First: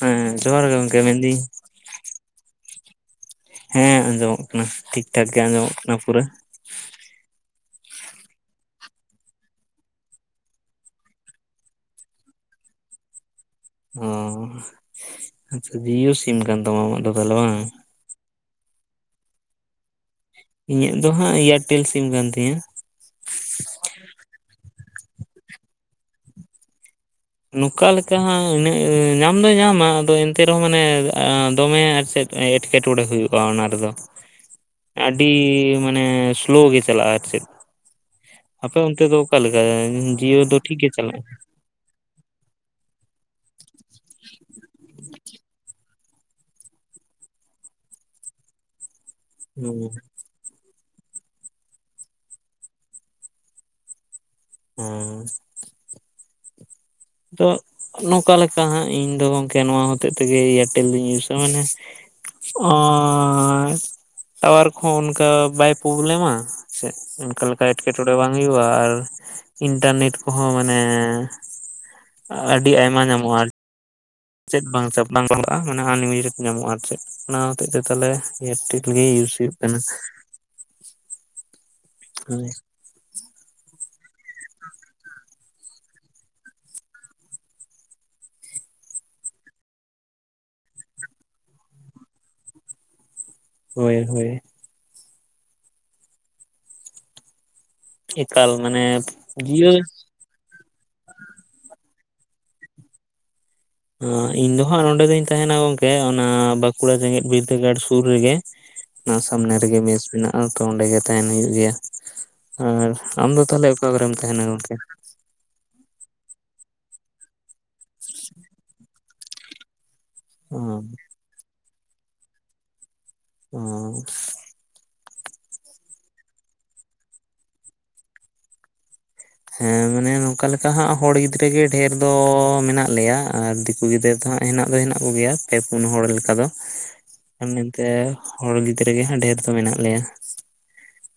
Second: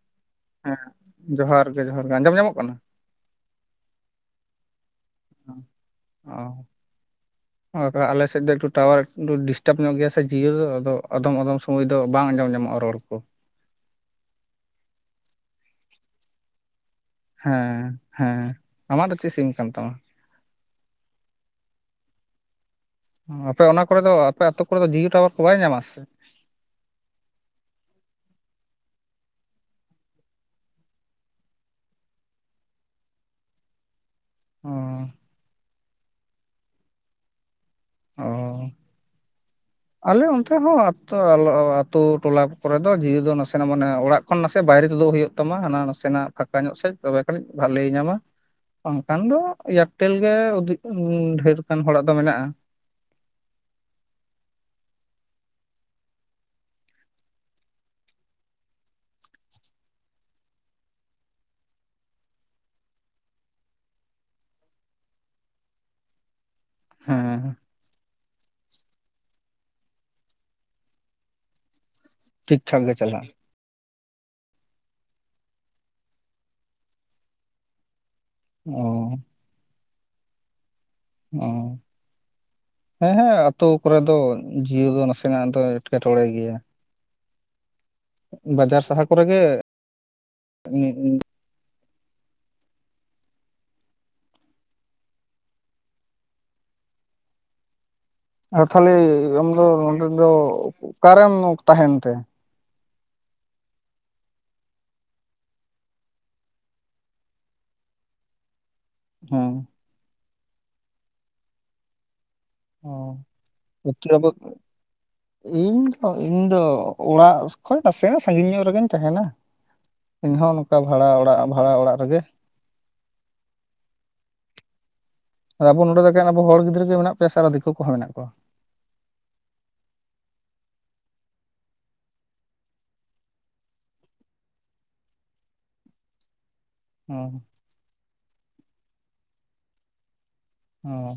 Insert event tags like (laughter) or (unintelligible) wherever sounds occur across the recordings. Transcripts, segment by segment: ᱦᱮᱸ ᱡᱚᱦᱟᱨ ᱜᱮ ᱦᱮᱸ ᱜᱚᱝᱠᱮ ᱢᱮᱱᱫᱟᱹᱧ ᱡᱚᱦᱟᱨ ᱜᱮ ᱡᱚᱦᱟᱨ ᱜᱮ ᱟᱸᱡᱚᱢ ᱧᱟᱢᱚᱜ ᱠᱟᱱᱟ ᱦᱮᱸ ᱟᱸᱡᱚᱢᱚᱜ ᱠᱟᱱᱟ ᱴᱷᱤᱠ ᱴᱷᱟᱠ ᱜᱮ ᱟᱸᱡᱚᱢᱚᱜ ᱠᱟᱱᱟ ᱯᱩᱨᱟᱹ ᱚ ᱟᱞᱮᱥᱮᱫ ᱫᱚ ᱴᱟᱣᱟᱨ ᱰᱤᱥᱴᱟᱵ ᱧᱚᱜ ᱜᱮᱭᱟ ᱥᱮ ᱡᱤᱭᱳ ᱫᱚ ᱟ ᱟᱫᱚᱢ ᱟᱫᱚᱢ ᱥᱚᱢᱚᱭ ᱫᱚ ᱵᱟᱝ ᱟᱸᱡᱚᱢ ᱧᱟᱢᱚᱜᱼᱟ ᱨᱚᱲ ᱠᱚ ᱚ ᱟᱪᱪᱷᱟ ᱡᱤᱭᱳ ᱥᱤᱢ ᱠᱟᱱ ᱛᱟᱢᱟ ᱟᱢᱟᱜ ᱫᱚ ᱛᱟᱦᱚᱞᱮ ᱵᱟᱝ ᱦᱮᱸ ᱦᱮᱸ ᱟᱢᱟᱜ ᱫᱚ ᱪᱮᱫ ᱥᱤᱢ ᱠᱟᱱ ᱛᱟᱢᱟ ᱤᱧᱟᱹᱜ ᱫᱚ ᱦᱟᱸᱜ ᱮᱭᱟᱨᱴᱮᱞ ᱥᱤᱢ ᱠᱟᱱ ᱛᱤᱧᱟᱹ ᱟᱯᱮ ᱚᱱᱟ ᱠᱚᱨᱮ ᱫᱚ ᱟᱯᱮ ᱟ ᱟᱹᱛᱩ ᱠᱚᱨᱮ ᱫᱚ ᱡᱤᱭᱳ ᱴᱟᱣᱟᱨ ᱠᱚ ᱵᱟᱭ ᱧᱟᱢᱟ ᱥᱮ ᱱᱚᱝᱠᱟ ᱞᱮᱠᱟ ᱦᱟᱸᱜ ᱤᱱᱟᱹᱜ ᱧᱟᱢ ᱫᱚᱭ ᱧᱟᱢᱟ ᱟᱫᱚ ᱮᱱᱛᱮ ᱨᱮᱦᱚᱸ ᱢᱟᱱᱮ ᱫᱚᱢᱮ ᱟᱨ ᱪᱮᱫ ᱮᱸᱴᱠᱮᱴᱚᱬᱮ ᱦᱩᱭᱩᱜᱼᱟ ᱚᱱᱟ ᱨᱮᱫᱚ ᱚ ᱟᱹᱰᱤ ᱢᱟᱱᱮ ᱥᱳᱞᱳ ᱜᱮ ᱪᱟᱞᱟᱜᱼᱟ ᱟᱨ ᱪᱮᱫ ᱚ ᱟᱯᱮ ᱚᱱᱛᱮ ᱫᱚ ᱚᱠᱟᱞᱮᱠᱟ ᱡᱤᱭᱳ ᱫᱚ ᱴᱷᱤᱠᱜᱮ ᱪᱟᱞᱟᱜᱼᱟ ᱛᱳ ᱴᱚᱞᱟ ᱠᱚᱨᱮ ᱫᱚ (inaudible) ᱫᱚ ᱱᱟᱥᱮᱱᱟᱜ ᱢᱟᱱᱮ ᱚᱲᱟᱜ ᱠᱷᱚᱱ ᱱᱟᱥᱮ ᱵᱟᱭᱨᱮ ᱛᱳᱫᱚᱜ ᱦᱩᱭᱩᱜ ᱛᱟᱢᱟ ᱦᱟᱱᱟ ᱱᱟᱥᱮᱱᱟᱜ ᱯᱷᱟᱸᱠᱟ ᱧᱚᱜ ᱥᱮᱡ ᱛᱚᱵᱮ ᱠᱷᱟᱱᱤᱡ ᱵᱷᱟᱞᱮ ᱧᱟᱢᱟ ᱵᱟᱝᱠᱷᱟᱱ ᱫᱚ ᱦᱩᱸ ᱮᱭᱟᱨᱴᱮᱞ ᱜᱮ (inaudible) ᱰᱷᱮᱨᱜᱟᱱ ᱦᱚᱲᱟᱜ ᱫᱚ ᱢᱮᱱᱟᱜᱼᱟ ᱦᱩᱸ ᱛᱚ ᱱᱚᱝᱠᱟ ᱞᱮᱠᱟ ᱦᱟᱸᱜ ᱤᱧᱫᱚ ᱜᱚᱝᱠᱮ ᱱᱚᱣᱟ ᱦᱚᱛᱮᱜ ᱛᱮᱜᱮ ᱮᱭᱟᱨᱴᱮᱞ ᱫᱩᱧ ᱤᱭᱩᱥᱟ ᱢᱟᱱᱮ ᱚᱸᱭ ᱴᱟᱣᱟᱨ ᱠᱚᱦᱚᱸ ᱚᱱᱠᱟ ᱵᱟᱭ ᱯᱚᱵᱞᱮᱢᱟ ᱪᱮᱫ ᱦᱮᱸ ᱚᱱᱠᱟ ᱞᱮᱠᱟ ᱮᱴᱠᱮᱴᱚᱬᱮ ᱵᱟᱝ ᱦᱩᱭᱩᱜᱼᱟ ᱟᱨ ᱤᱱᱴᱟᱨᱱᱮᱴ ᱠᱚᱦᱚᱸ ᱢᱟᱱᱮ ᱴᱷᱤᱠ ᱟᱹᱰᱤ ᱴᱷᱟᱠ ᱜᱮ ᱟᱭᱢᱟ ᱪᱟᱞᱟᱜᱼᱟ ᱧᱟᱢᱚᱜᱼᱟ ᱟᱨ ᱪᱮᱫ ᱵᱟᱝ (inaudible) ᱵᱟᱝ ᱞᱟᱜᱟᱜᱼᱟ ᱢᱟᱱᱮ ᱦᱟᱱᱟ (inaudible) ᱧ ᱟᱢᱚᱜᱼᱟ ᱟᱨᱠᱤ ᱚᱱᱟ ᱦᱚᱛᱮᱡ ᱛᱮ ᱛᱷᱟᱞᱮ ᱮᱭᱟᱨᱴᱤᱞ ᱜᱮ ᱚ ᱤᱭᱩᱥ ᱦᱩᱭᱩᱜ ᱠᱟᱱᱟ ᱚᱸ (inaudible) ᱦᱮᱸ ᱦᱮᱸ ᱟᱛᱳ ᱠᱚᱨᱮ ᱫᱚ ᱡᱤᱭᱳ ᱫᱚ ᱱᱟᱥᱮᱱᱟᱜ ᱫᱚᱭ ᱮᱴᱠᱮᱴᱚᱬᱮ ᱜᱮᱭᱟ ᱵᱟᱡᱟᱨ ᱥᱟᱦᱟᱨ ᱠᱚᱨᱮ ᱜᱮ (inaudible) ᱦᱳᱭ ᱦᱳᱭ ᱮᱠᱟᱞ ᱟᱨ ᱢᱟᱱᱮ ᱛᱷᱟᱞᱮ ᱟᱢᱫᱚ ᱡᱤᱭᱳ ᱱᱚᱰᱮ ᱫᱚ ᱚᱠᱟᱨᱮᱢ ᱛᱟᱦᱮᱱ ᱛᱮ ᱦᱟᱸ ᱤᱧ ᱫᱚ ᱦᱟᱸᱜ ᱱᱚᱸᱰᱮ ᱫᱩᱧ ᱛᱟᱦᱮᱱᱟ ᱜᱚᱝᱠᱮ ᱚᱱᱟ ᱵᱟᱸᱠᱩᱲᱟ ᱡᱮᱜᱮᱛ ᱵᱤᱨᱫᱟᱹᱜᱟᱲ ᱥᱩᱨ ᱨᱮᱜᱮ (unintelligible) ᱱᱟ ᱥᱟᱢᱱᱮ ᱨᱮᱜᱮ ᱢᱮᱥ ᱢᱮᱱᱟᱜᱼᱟ ᱛᱚ ᱚᱱᱰᱮ ᱜᱮ ᱛᱟᱦᱮᱱ ᱦᱩᱭᱩᱜ ᱜᱮᱭᱟ ᱚ ᱟᱨ ᱟᱢ ᱫᱚ ᱛᱟᱦᱚᱞᱮ ᱚᱠᱟ ᱠᱚᱨᱮᱢ ᱛᱟᱦᱮᱱᱟ ᱜᱚᱝᱠᱮ? ᱤᱧ ᱛᱚ ᱤᱧ ᱫᱚ ᱚᱲᱟᱜ ᱠᱷᱚᱱ ᱱᱟᱥᱮ ᱥᱟᱺᱜᱤᱧ ᱧᱚᱜ ᱨᱮᱜᱮᱧ ᱛᱟᱦᱮᱱᱟ ᱤᱧ ᱚ ᱦᱚᱸ ᱚᱱᱠᱟ ᱵᱷᱟᱲᱟ ᱚᱲᱟᱜ ᱵᱷᱟᱲᱟ ᱚᱲᱟᱜ ᱨᱮᱜᱮ (inaudible) ᱟᱵᱚ ᱱᱚᱰᱮ ᱫᱚ ᱮᱠᱮᱱ ᱟᱵᱚ ᱦᱚᱲ ᱜᱤᱫᱽᱨᱟᱹ ᱜᱮ ᱢᱮᱱᱟᱜ ᱯᱮ ᱥᱮ ᱟᱨ ᱫᱤᱠᱩ ᱠᱚᱦᱚᱸ ᱢᱮᱱᱟᱜ ᱠᱚᱣᱟ ᱦᱮᱸ ᱢᱟᱱᱮ ᱱᱚᱝᱠᱟ ᱞᱮᱠᱟ ᱦᱟᱸᱜ ᱦᱚᱲ ᱜᱤᱫᱽᱨᱟᱹ ᱜᱮ ᱰᱷᱮᱨ ᱫᱚ ᱢᱮᱱᱟᱜ ᱞᱮᱭᱟ ᱟᱨ ᱠᱩ ᱜᱤᱫᱽᱟᱹᱨ ᱫᱚᱦᱟᱸᱜ ᱦᱮᱱᱟᱜ ᱫᱚ ᱦᱮᱱᱟᱜ ᱠᱚᱜᱮᱭᱟ ᱯᱮ ᱯᱩᱱ ᱦᱚᱲ ᱞᱤᱠᱟ ᱫᱚ (inaudible) ᱢᱮᱱᱛᱮ ᱦᱚᱲ ᱜᱤᱫᱽᱨᱟᱹ ᱜᱮ ᱦᱟᱸᱜ ᱰᱷᱮᱨ ᱫᱚ ᱢᱮᱱᱟᱜ ᱞᱮᱭᱟ ᱚ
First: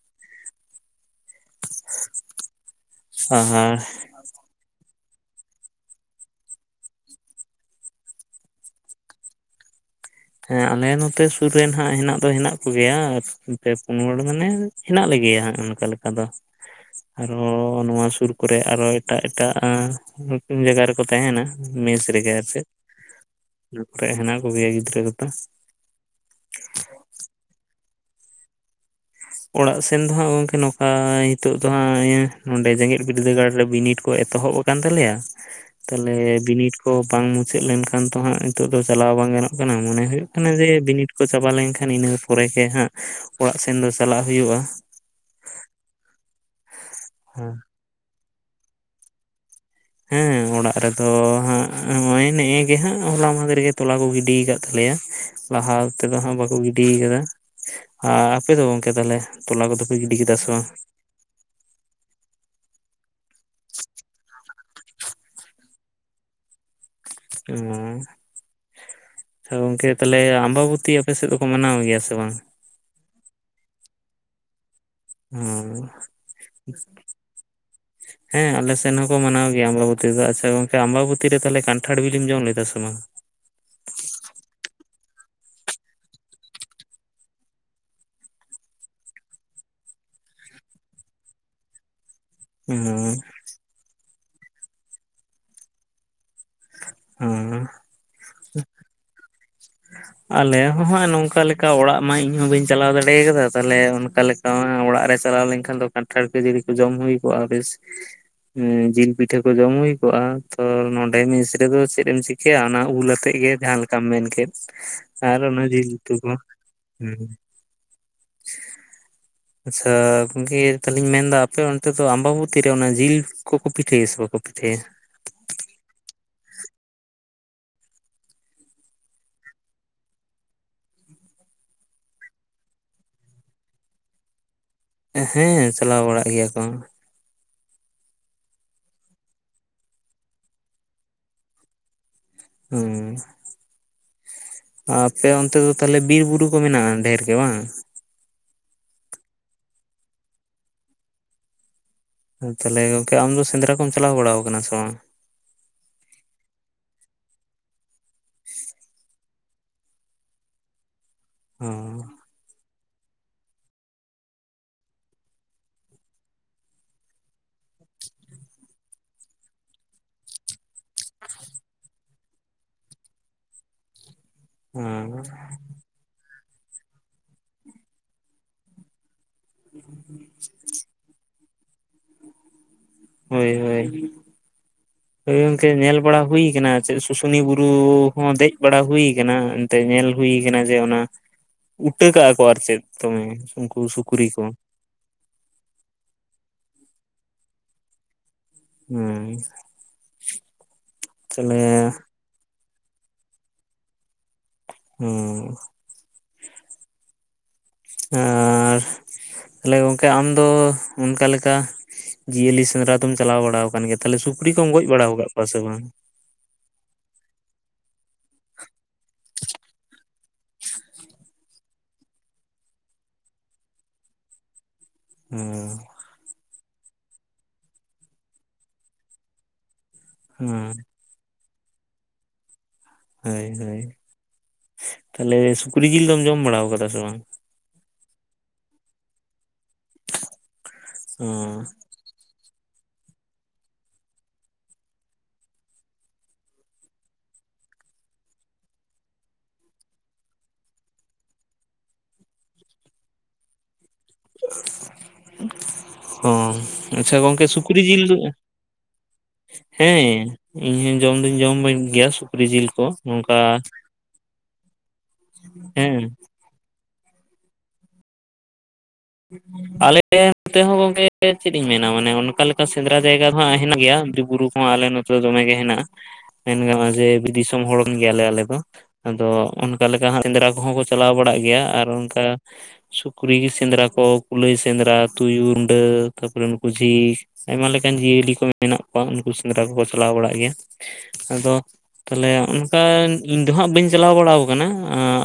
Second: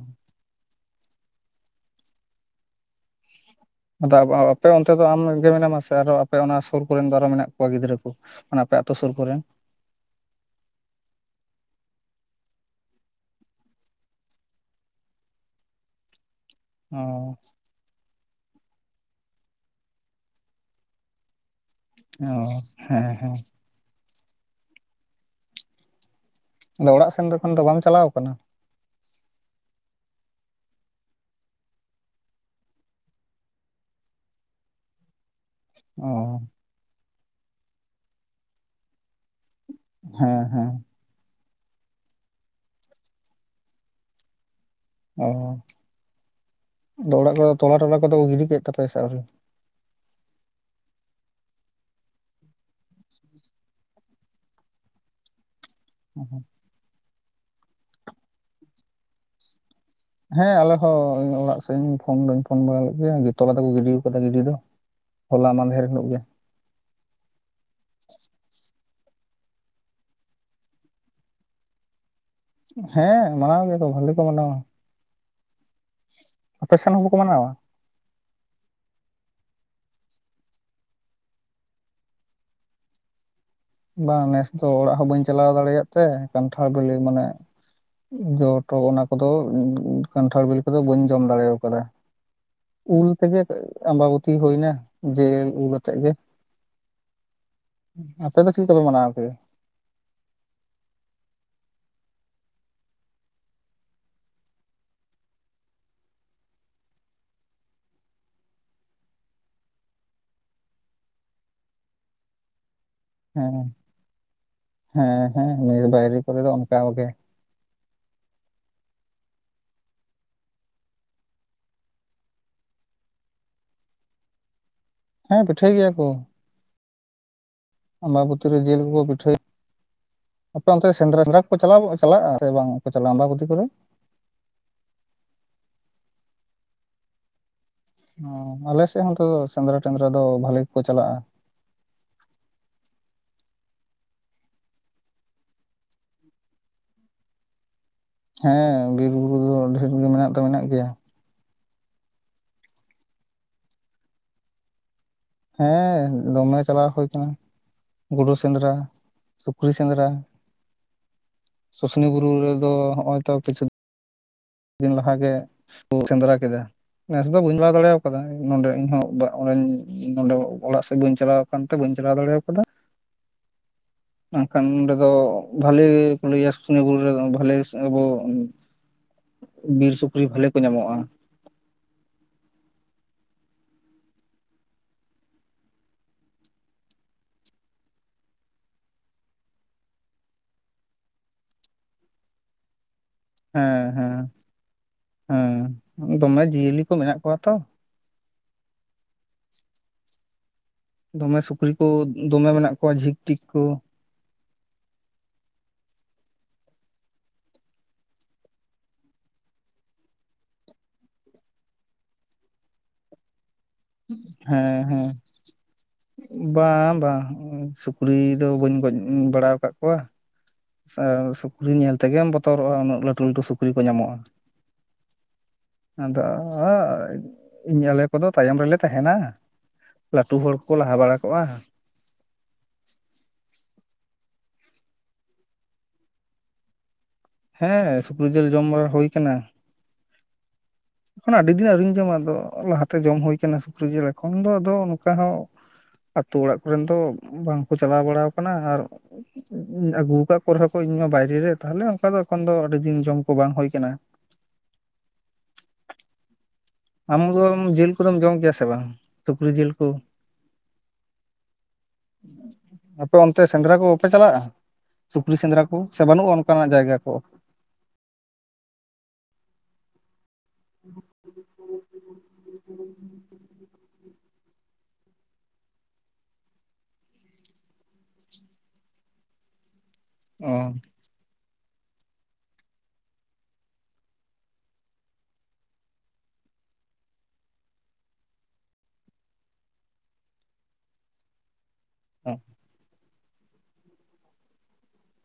(inaudible) ᱟᱫᱚ (inaudible) ᱟᱯᱮ ᱚᱱᱛᱮ ᱫᱚ ᱟᱢᱜᱮ ᱢᱮᱱᱟᱢᱟ ᱥᱮ ᱟᱨᱚ ᱟᱯᱮ ᱚᱱᱟ ᱥᱩᱨ ᱠᱚᱨᱮᱱ ᱫᱚ ᱟᱨᱚ ᱢᱮᱱᱟᱜ ᱠᱚᱣᱟ ᱜᱤᱫᱽᱨᱟᱹ ᱠᱚ ᱚᱱᱟ ᱟᱯᱮ ᱟᱛᱳ ᱥᱳᱨ ᱠᱚᱨᱮᱱ ᱦᱮᱸ ᱟᱞᱮ ᱱᱚᱛᱮ ᱥᱩᱨ ᱨᱮᱱ ᱦᱟᱸᱜ ᱦᱮᱱᱟᱜ ᱫᱚ ᱦᱮᱱᱟᱜ ᱠᱚᱜᱮᱭᱟ ᱯᱮ ᱯᱩᱱ ᱦᱚᱲ ᱢᱟᱱᱮ ᱦᱮᱱᱟᱜ ᱞᱮᱜᱮᱭᱟ ᱦᱟᱸᱜ ᱚᱱᱠᱟ ᱞᱮᱠᱟ ᱫᱚ ᱚ ᱟᱨᱚ ᱚ ᱱᱚᱣᱟ ᱥᱩᱨ ᱠᱚᱨᱮ ᱟᱨᱚ ᱮᱴᱟᱜ ᱮᱴᱟᱜ ᱮᱸ ᱡᱟᱭᱜᱟ ᱨᱮᱠᱚ ᱛᱟᱦᱮᱱᱟ ᱢᱮᱥ ᱨᱮᱜᱮ ᱟᱨ ᱚ ᱪᱮᱫ ᱦᱮᱸ ᱦᱮᱸ ᱱᱚᱛᱮ ᱦᱮᱱᱟ ᱠᱚᱜᱮᱭᱟ ᱜᱤᱫᱽᱨᱟᱹ ᱠᱚᱫᱚ ᱟᱫᱚ ᱚᱲᱟᱜ ᱥᱮᱱ ᱫᱚ ᱮᱠᱷᱚᱱ ᱫᱚ ᱵᱟᱢ ᱪᱟᱞᱟᱣ ᱠᱟᱱᱟ ᱚᱲᱟᱜ ᱥᱮᱱ ᱫᱚ ᱦᱟᱸᱜ ᱜᱚᱝᱠᱮ ᱱᱚᱝᱠᱟ ᱱᱤᱛᱳᱜ ᱫᱚ ᱦᱟᱸᱜ ᱱᱚᱰᱮ ᱡᱮᱜᱮᱛ ᱵᱤᱨᱫᱟᱹᱜᱟᱲ ᱨᱮ ᱵᱤᱱᱤᱰ ᱠᱚ ᱮᱛᱚᱦᱚᱵ ᱾ ᱠᱟᱱ ᱛᱟᱞᱮᱭᱟ ᱚ ᱛᱟᱞᱦᱮ ᱵᱤᱱᱤᱰ ᱠᱚ ᱵᱟᱝ ᱢᱩᱪᱟᱹᱫ ᱞᱮᱱᱠᱷᱟᱱ ᱛᱚ ᱦᱟᱸᱜ ᱱᱤᱛᱚᱜ ᱫᱚ ᱪᱟᱞᱟᱣ ᱵᱟᱝ ᱜᱟᱱᱚᱜ ᱠᱱᱟ ᱢᱚᱱᱮ ᱦᱩᱭᱩᱜ ᱦᱮᱸ ᱛᱟᱱᱟ ᱡᱮ ᱦᱮᱸ ᱵᱤᱱᱤᱰ ᱠᱚ ᱪᱟᱵᱟ ᱞᱮᱱᱠᱷᱟᱱ ᱤᱱᱟᱹ ᱯᱚᱨᱮ ᱜᱮ ᱦᱟᱸᱜ ᱚᱲᱟᱜ ᱥᱮᱱ ᱫᱚ ᱪᱟᱞᱟᱜ ᱦᱩᱭᱩᱜᱼᱟ ᱚ ᱟᱫᱚ ᱚᱲᱟᱜ ᱫᱚ ᱛᱚᱞᱟ ᱴᱚᱞᱟ ᱠᱚᱫᱚ ᱠᱚ ᱜᱤᱰᱤ ᱠᱮᱫ ᱛᱟᱯᱮᱭᱟ ᱥᱮ ᱵᱟᱝ ᱦᱮᱸ ᱚᱲᱟᱜ ᱨᱮᱫᱚ ᱦᱟᱸᱜ ᱱᱚᱭ ᱱᱮᱜᱼᱮ ᱜᱮ ᱦᱟᱸᱜ ᱦᱚᱞᱟ ᱢᱟᱫᱷᱮᱨ ᱨᱮᱜᱤ ᱛᱚᱞᱟ ᱠᱚ ᱜᱤᱰᱤ ᱠᱟᱫ ᱛᱟᱞᱮᱭᱟ ᱞᱟᱦᱟ ᱛᱮᱫᱚ ᱦᱟᱸᱜ ᱵᱟᱠᱚ ᱜᱤᱰᱤᱭ ᱠᱟᱫᱟ ᱟᱨ ᱟᱯᱮᱫᱚ ᱜᱚᱝᱠᱮ ᱛᱟᱦᱞᱮ ᱛᱚᱞᱟ ᱠᱚᱫᱚ ᱯᱮ ᱜᱤᱰᱤ ᱠᱮᱫᱟ ᱥᱮ ᱦᱮᱸ ᱵᱟᱝ ᱟᱞᱮ ᱦᱚᱸ ᱚᱲᱟᱜ ᱥ ᱛᱮᱦᱤᱧ ᱤᱧ ᱯᱷᱳᱱ ᱫᱚᱧ ᱯᱷᱳᱱ ᱵᱟᱲᱟ ᱞᱮᱫ ᱜᱮᱭᱟ ᱜᱮ ᱛᱚᱞᱟ ᱛᱮᱠᱚ ᱜᱤᱰᱤ ᱠᱟᱫᱟ ᱜᱤᱰᱤ ᱫᱚ ᱦᱚᱞᱟ ᱢᱟᱫᱷᱮᱨ ᱦᱤᱞᱳᱜ ᱜᱮ ᱮᱢᱟ ᱛᱚ ᱜᱚᱝᱠᱮ ᱛᱷᱟᱞᱮ ᱟᱢᱵᱟᱵᱚᱛᱤ ᱟᱯᱮ ᱥᱮᱫ ᱫᱚᱠᱚ ᱢᱟᱱᱟᱣ ᱜᱮᱭᱟ ᱥᱮ ᱵᱟᱝ ᱦᱮᱸ ᱢᱟᱱᱟᱣ ᱜᱮᱭᱟᱠᱚ ᱵᱷᱟᱹᱞᱮᱴᱤ ᱠᱚ ᱢᱟᱱᱟᱣᱟ ᱦᱮᱸ ᱟᱯᱮ ᱥᱮᱱ ᱦᱚᱸ ᱵᱟᱠᱚ ᱢᱟᱱᱟᱣᱟ ᱦᱮᱸ ᱟᱞᱮ ᱥᱮᱱ ᱦᱚᱸᱠᱚ ᱢᱟᱱᱟᱣ ᱜᱮᱭᱟ ᱟᱢᱵᱟᱵᱚᱛᱤ ᱫᱚ ᱟᱪᱪᱷᱟ ᱜᱚᱝᱠᱮ ᱟᱢᱵᱟᱵᱚᱛᱤ ᱨᱮ ᱛᱟᱦᱚᱞᱮ ᱠᱟᱱᱴᱷᱟᱲ ᱵᱤᱞᱤᱢ ᱡᱚᱢ ᱞᱮᱫᱟ ᱥᱮ ᱵᱟᱝ ᱵᱟᱝ ᱱᱮᱥ ᱫᱚ ᱚᱲᱟᱜ ᱦᱚᱸ ᱵᱟᱹᱧ ᱪᱟᱞᱟᱣ ᱫᱟᱲᱮᱭᱟᱜ ᱛᱮ ᱠᱟᱱᱴᱷᱟᱲ ᱵᱮᱞᱮ ᱢᱟᱱᱮ ᱡᱚᱴᱚ ᱚᱱᱟ ᱠᱚᱫᱚ ᱠᱟᱱᱴᱷᱟᱲ ᱵᱮᱞᱮ ᱠᱚᱫᱚ ᱵᱟᱹᱧ ᱡᱚᱢ ᱫᱟᱲᱮᱣ ᱠᱟᱫᱟ ᱩᱞ ᱦᱩᱸ ᱛᱮᱜᱮ ᱟᱢᱵᱟᱵᱚᱛᱤ ᱦᱩᱭᱱᱟ ᱡᱮ ᱩᱞ ᱟᱛᱮᱜ ᱜᱮ ᱚᱸ ᱟᱯᱮ ᱫᱚ ᱪᱤᱫ ᱞᱮᱠᱟ ᱯᱮ ᱢᱟᱱᱟᱣ ᱠᱮᱫᱟ? ᱟᱞᱮ ᱦᱚᱸ ᱦᱟᱜ ᱱᱚᱝᱠᱟ ᱞᱮᱠᱟ ᱚᱲᱟᱜ ᱢᱟ ᱤᱧ ᱦᱚᱸ ᱵᱟᱹᱧ ᱪᱟᱞᱟᱣ ᱫᱟᱲᱮ ᱠᱟᱫᱟ ᱛᱟᱞᱦᱮ ᱚᱱᱠᱟ ᱞᱮᱠᱟ ᱚᱲᱟᱜ ᱨᱮ ᱪᱟᱞᱟᱣ ᱞᱮᱱᱠᱷᱟᱱ ᱫᱚ ᱠᱟᱱᱴᱷᱟᱲ ᱠᱷᱟᱹᱡᱟᱹᱲᱤ ᱠᱚ ᱡᱚᱢ ᱦᱩᱭ ᱠᱚᱜᱼᱟ ᱵᱮᱥ ᱡᱤᱞ ᱯᱤᱴᱷᱟᱹ ᱠᱚ ᱡᱚᱢ ᱦᱩᱭ ᱠᱚᱜᱼᱟ ᱛᱚ ᱱᱚᱰᱮ ᱢᱮᱥ ᱨᱮᱫᱚ ᱪᱮᱫ ᱮᱢ ᱪᱤᱠᱟᱹᱭᱟ ᱚᱱᱟ ᱩᱞ ᱟᱛᱮᱫ ᱜᱮ ᱦᱮᱸ ᱡᱟᱦᱟᱸ ᱞᱮᱠᱟᱢ ᱢᱮᱱ ᱠᱮᱫ ᱦᱮᱸ ᱟᱨ ᱦᱮᱸ ᱚᱱᱟ ᱢᱮᱥ ᱡᱤᱞ ᱩᱛᱩ ᱵᱟᱭᱨᱮ ᱠᱚ ᱠᱚᱨᱮ ᱫᱚ ᱚᱱᱠᱟ ᱜᱮ ᱟᱪᱪᱷᱟ ᱜᱚᱝᱠᱮ ᱛᱟᱦᱞᱮᱧ ᱢᱮᱱᱫᱟ ᱟᱯᱮ ᱚᱱᱛᱮ ᱫᱚ ᱟᱢᱵᱟᱵᱚᱛᱤ ᱨᱮ ᱚᱱᱟ ᱡᱤᱞ ᱠᱚᱠᱚ ᱯᱤᱴᱷᱟᱹᱭᱟ ᱥᱮ ᱵᱟᱠᱚ ᱯᱤᱴᱷᱟᱹᱭᱟ? ᱦᱮᱸ ᱯᱤᱴᱷᱟᱹᱭ ᱜᱮᱭᱟ ᱠᱚ ᱟᱢᱵᱟᱵᱚᱛᱤ ᱨᱮ ᱡᱤᱞ ᱠᱚ ᱠᱚ ᱯᱤᱴᱷᱟᱹᱭ ᱟᱯᱮ ᱚᱱᱛᱮ ᱥᱮᱸᱫᱽᱨᱟ ᱥᱮᱸᱫᱽᱨᱟ ᱠᱚ ᱪᱟᱞᱟᱣ ᱪᱟᱞᱟᱜᱼᱟ ᱥᱮ ᱵᱟᱝ ᱠᱚ ᱪᱟᱞᱟᱜᱼᱟ ᱟᱢᱵᱟᱵᱚᱛᱤ ᱠᱚᱨᱮ? ᱦᱮᱸ ᱪᱟᱞᱟᱣ ᱵᱟᱲᱟᱜ ᱜᱮᱭᱟ ᱠᱚ ᱟᱞᱮ ᱥᱮᱫ ᱦᱚᱸᱛᱚ ᱥᱮᱸᱫᱽᱨᱟ ᱴᱮᱸᱫᱽᱨᱟ ᱫᱚ ᱵᱷᱟᱞᱮ ᱜᱮᱠᱚ ᱪᱟᱞᱟᱜᱼᱟ ᱦᱩᱸ ᱟᱯᱮ ᱚᱱᱛᱮ ᱫᱚ ᱛᱟᱦᱞᱮ ᱵᱤᱨ ᱵᱩᱨᱩ ᱠᱚ ᱢᱮᱱᱟᱜᱼᱟ ᱰᱷᱮᱨ ᱜᱮ ᱵᱟᱝ? ᱦᱮᱸ ᱵᱤᱨ ᱵᱩᱨᱩ ᱫᱚ ᱰᱷᱮᱨ ᱜᱮ ᱢᱮᱱᱟᱜ ᱫᱚ ᱢᱮᱱᱟᱜ ᱜᱮᱭᱟ ᱛᱟᱞᱦᱮ ᱜᱚᱝᱠᱮ ᱟᱢ ᱫᱚ ᱥᱮᱸᱫᱽᱨᱟ ᱠᱚᱢ ᱪᱟᱞᱟᱣ ᱵᱟᱲᱟ ᱟᱠᱟᱱᱟ ᱥᱮ ᱵᱟᱝ? ᱦᱮᱸ ᱫᱚᱢᱮ ᱪᱟᱞᱟᱣ ᱦᱩᱭ ᱠᱟᱱᱟ ᱜᱩᱰᱩ ᱥᱮᱸᱫᱽᱨᱟ ᱥᱩᱠᱨᱤ ᱥᱮᱸᱫᱽᱨᱟ ᱚ ᱥᱩᱥᱱᱤ ᱵᱩᱨᱩ ᱨᱮᱫᱚ ᱦᱚᱸᱜᱼᱚᱭ ᱛᱚ ᱠᱤᱪᱷᱩ ᱫᱤᱱ ᱞᱟᱦᱟ ᱜᱮ ᱠᱚ ᱥᱮᱸᱫᱽᱨᱟ ᱠᱮᱫᱟ ᱱᱮᱥ ᱫᱚ ᱵᱟᱹᱧ ᱵᱟᱜᱟᱣ ᱫᱟᱲᱮ ᱟᱠᱟᱫᱟ ᱱᱚᱰᱮ ᱤᱧᱦᱚᱸ ᱱᱚᱰᱮ ᱚᱲᱟᱜ ᱥᱮᱫ ᱵᱟᱹᱧ ᱪᱟᱞᱟᱣ ᱠᱱᱟ ᱛᱮ ᱵᱟᱹᱧ ᱪᱟᱞᱟᱣ ᱫᱟᱲᱮ ᱠᱟᱫᱟ ᱟᱨ ᱠᱷᱟᱱ ᱱᱚᱸᱰᱮ ᱦᱮᱸ ᱫᱚ ᱵᱷᱟᱹᱞᱤ ᱞᱟᱹᱭᱟ ᱥᱩᱥᱱᱤᱭᱟᱹ ᱵᱩᱨᱩ ᱨᱮ ᱵᱷᱟᱞᱮ ᱟᱵᱚ ᱵᱤᱨ ᱥᱩᱠᱨᱤ ᱵᱷᱟᱞᱮ ᱠᱚ ᱧᱟᱢᱚᱜᱼᱟ ᱦᱳᱭ ᱦᱳᱭ ᱦᱳᱭ ᱜᱚᱝᱠᱮ ᱧᱮᱞ ᱵᱟᱲᱟ ᱦᱩᱭ ᱠᱟᱱᱟ ᱪᱮᱫ ᱥᱩᱥᱩᱱᱤ ᱵᱩᱨᱩ ᱦᱚᱸ ᱫᱮᱡ ᱵᱟᱲᱟ ᱦᱩᱭ ᱟᱠᱟᱱᱟ ᱛᱮ ᱧᱮᱞ ᱦᱩᱭ ᱠᱟᱱᱟ ᱡᱮ ᱚᱱᱟ ᱩᱴᱟᱹ ᱠᱟᱜᱼᱟ ᱠᱚ ᱟᱨ ᱪᱮᱫ ᱫᱚᱢᱮ ᱩᱱᱠᱩ ᱦᱮᱸ ᱦᱮᱸ ᱥᱩᱠᱨᱤ ᱠᱚ ᱦᱮᱸ ᱫᱚᱢᱮ ᱡᱤᱭᱟᱹᱞᱤ ᱠᱚ ᱢᱮᱱᱟᱜ ᱠᱚᱣᱟ ᱛᱚ ᱦᱳᱭ ᱫᱚᱢᱮ ᱥᱩᱠᱨᱤ ᱠᱚ ᱫᱚᱢᱮ ᱢᱮᱱᱟᱜ ᱠᱚᱣᱟ ᱡᱷᱤᱠ ᱴᱤᱠ ᱠᱚ ᱦᱩᱸ ᱟᱨ ᱛᱟᱦᱞᱮ ᱜᱚᱝᱠᱮ ᱟᱢ ᱫᱚ ᱚᱱᱠᱟ ᱞᱮᱠᱟ ᱡᱤᱭᱟᱹᱞᱤ ᱥᱮᱸᱫᱽᱨᱟ ᱫᱚᱢ ᱪᱟᱞᱟᱣ ᱵᱟᱲᱟ ᱟᱠᱟᱱ ᱜᱮ ᱛᱟᱦᱚᱞᱮ ᱥᱩᱠᱨᱤ ᱠᱚᱢ ᱦᱮᱸ ᱜᱚᱡ ᱦᱮᱸ ᱵᱟᱲᱟᱣ ᱠᱟᱜ ᱠᱚᱣᱟ ᱥᱮ ᱵᱟᱝ? ᱵᱟᱝ ᱵᱟᱝ ᱥᱩᱠᱨᱤ ᱫᱚ ᱵᱟᱹᱧ ᱜᱚᱡ ᱵᱟᱲᱟᱣ ᱠᱟᱜ ᱠᱚᱣᱟ ᱟᱨ ᱥᱩᱠᱨᱤ ᱧᱮᱞ ᱛᱮᱜᱮᱢ ᱵᱚᱛᱚᱨᱚᱜᱼᱟ ᱩᱱᱟᱹᱜ ᱞᱟᱹᱴᱷᱩ ᱞᱟᱹᱴᱷᱩ ᱥᱩᱠᱨᱤ ᱠᱚ ᱧᱟᱢᱚᱜᱼᱟ ᱦᱩᱸ ᱟᱫᱚ ᱟᱞᱮ ᱠᱚᱫᱚ ᱛᱟᱭᱚᱢ ᱨᱮᱞᱮ ᱛᱟᱦᱮᱱᱟ ᱞᱟᱹᱴᱩ ᱦᱚᱲ ᱦᱮᱸ ᱠᱚᱠᱚ ᱞᱟᱦᱟ ᱵᱟᱲᱟ ᱠᱚᱜᱼᱟ ᱦᱳᱭ ᱛᱟᱞᱦᱮᱮ ᱥᱩᱠᱨᱤ ᱡᱤᱞ ᱫᱚᱢ ᱡᱚᱢ ᱵᱟᱲᱟᱣ ᱠᱟᱫᱟ ᱥᱮ ᱵᱟᱝ ᱦᱮᱸ ᱥᱩᱠᱨᱤ ᱡᱮᱞ ᱡᱚᱢ ᱵᱟᱲᱟ ᱦᱩᱭ ᱟᱠᱟᱱᱟ ᱚ ᱮᱠᱷᱚᱱ ᱟᱹᱰᱤ ᱫᱤᱱ ᱟᱹᱣᱨᱤᱧ ᱡᱚᱢᱟ ᱟᱫᱚ ᱞᱟᱦᱟ ᱛᱮ ᱡᱚᱢ ᱦᱩᱭ ᱟᱠᱟᱱᱟ ᱥᱩᱠᱨᱤ ᱡᱤᱞ ᱮᱠᱷᱚᱱ ᱫᱚ ᱟᱫᱚ ᱚᱱᱠᱟ ᱦᱚᱸ ᱟᱛᱳ ᱚᱲᱟᱜ ᱠᱚᱨᱮᱱ ᱫᱚ ᱵᱟᱝ ᱠᱚ ᱪᱟᱞᱟᱣ ᱵᱟᱲᱟ ᱟᱠᱟᱱᱟ ᱟᱨ ᱟᱹᱜᱩ ᱠᱟᱜ ᱠᱚ ᱨᱮᱦᱚ ᱠᱚ ᱤᱧ ᱵᱟᱭᱨᱮ ᱨᱮ ᱛᱟᱦᱞᱮ ᱚᱱᱠᱟ ᱫᱚ ᱮᱠᱷᱚᱱ ᱫᱚ ᱟᱹᱰᱤ ᱫᱤᱱ ᱡᱚᱢ ᱠᱚ ᱵᱟᱝ ᱦᱩᱭ ᱠᱟᱱᱟ ᱦᱚᱸ ᱟᱪᱪᱷᱟ ᱟᱢ ᱫᱚ ᱜᱚᱝᱠᱮ ᱥᱩᱠᱨᱤ ᱡᱤᱞ ᱠᱚᱫᱚᱢ ᱫᱚ, ᱡᱚᱢ ᱜᱮᱭᱟ ᱥᱮ ᱵᱟᱝ ᱥᱩᱠᱨᱤ ᱡᱤᱞ ᱠᱚ ᱦᱮᱸ ᱤᱧ ᱦᱚᱸ ᱡᱚᱢ ᱫᱩᱧ ᱡᱚᱢ ᱜᱮᱭᱟ ᱥᱩᱠ ᱠᱨᱤ ᱡᱤᱞ ᱠᱚ ᱟᱯᱮ ᱱᱚᱝᱠᱟ ᱚᱱᱛᱮ ᱥᱮᱸᱫᱽᱨᱟ ᱠᱚ ᱵᱟᱯᱮ ᱪᱟᱞᱟᱜᱼᱟ ᱥᱩᱠᱨᱤ ᱥᱮᱸᱫᱽᱨᱟ ᱠᱚ, ᱦᱮᱸ ᱥᱮ ᱵᱟᱹᱱᱩᱜᱼᱟ ᱚᱱᱠᱟᱱᱟᱜ ᱡᱟᱭᱜᱟ ᱠᱚ ᱟᱞᱮ ᱱᱚᱛᱮ ᱦᱚᱸ ᱜᱚᱝᱠᱮ ᱪᱮᱫ ᱤᱧ ᱢᱮᱱᱟ ᱢᱟᱱᱮ ᱚᱱᱠᱟ ᱞᱮᱠᱟ ᱥᱮᱸᱫᱽᱨᱟ ᱡᱟᱭᱜᱟ ᱫᱚ ᱦᱟᱸᱜ ᱦᱮᱱᱟᱜ ᱜᱮᱭᱟ ᱵᱤᱨ ᱵᱩᱨᱩ ᱦᱚᱸ ᱟᱞᱮ ᱱᱚᱛᱮ ᱫᱚᱢᱮ ᱜᱮ ᱦᱮᱱᱟᱜᱼᱟ ᱢᱮᱱ ᱜᱟᱱᱚᱜᱼᱟ ᱡᱮ ᱫᱤᱥᱚᱢ ᱦᱚᱲᱚᱱ ᱜᱮᱭᱟᱞᱮ ᱟᱞᱮ ᱫᱚ ᱟᱫᱚ ᱚᱱᱠᱟ ᱞᱮᱠᱟᱜ ᱥᱮᱸᱫᱽᱨᱟ ᱚ ᱠᱚᱦᱚᱸ ᱠᱚ ᱪᱟᱞᱟᱣ ᱵᱟᱲᱟᱜ ᱜᱮᱭᱟ ᱟᱨ ᱚᱱᱠᱟ ᱥᱩᱠᱨᱤ ᱥᱮᱸᱫᱽᱨᱟ ᱠᱚ ᱠᱩᱞᱟᱹᱭ ᱥᱮᱸᱫᱽᱨᱟ ᱛᱩᱭᱩ, ᱨᱩᱸᱰᱟᱹ ᱛᱟᱯᱚᱨᱮ ᱱᱩᱠᱩ ᱡᱷᱤᱠ ᱟᱭᱢᱟ ᱞᱮᱠᱟᱱ ᱡᱤᱭᱟᱹᱞᱤ ᱠᱚ ᱢᱮᱱᱟᱜ ᱠᱚᱣᱟ ᱩᱱᱠᱩ ᱥᱮᱸᱫᱽᱨᱟ ᱠᱚᱠᱚ ᱪᱟᱞᱟᱣ ᱵᱟᱲᱟᱜ ᱜᱮᱭᱟ ᱟᱫᱚ ᱛᱟᱦᱚᱞᱮ ᱠᱷᱟᱱ ᱤᱧ ᱫᱚ ᱦᱟᱸᱜ ᱵᱟᱹᱧ ᱪᱟᱞᱟᱣ ᱵᱟᱲᱟ ᱟᱠᱟᱱᱟ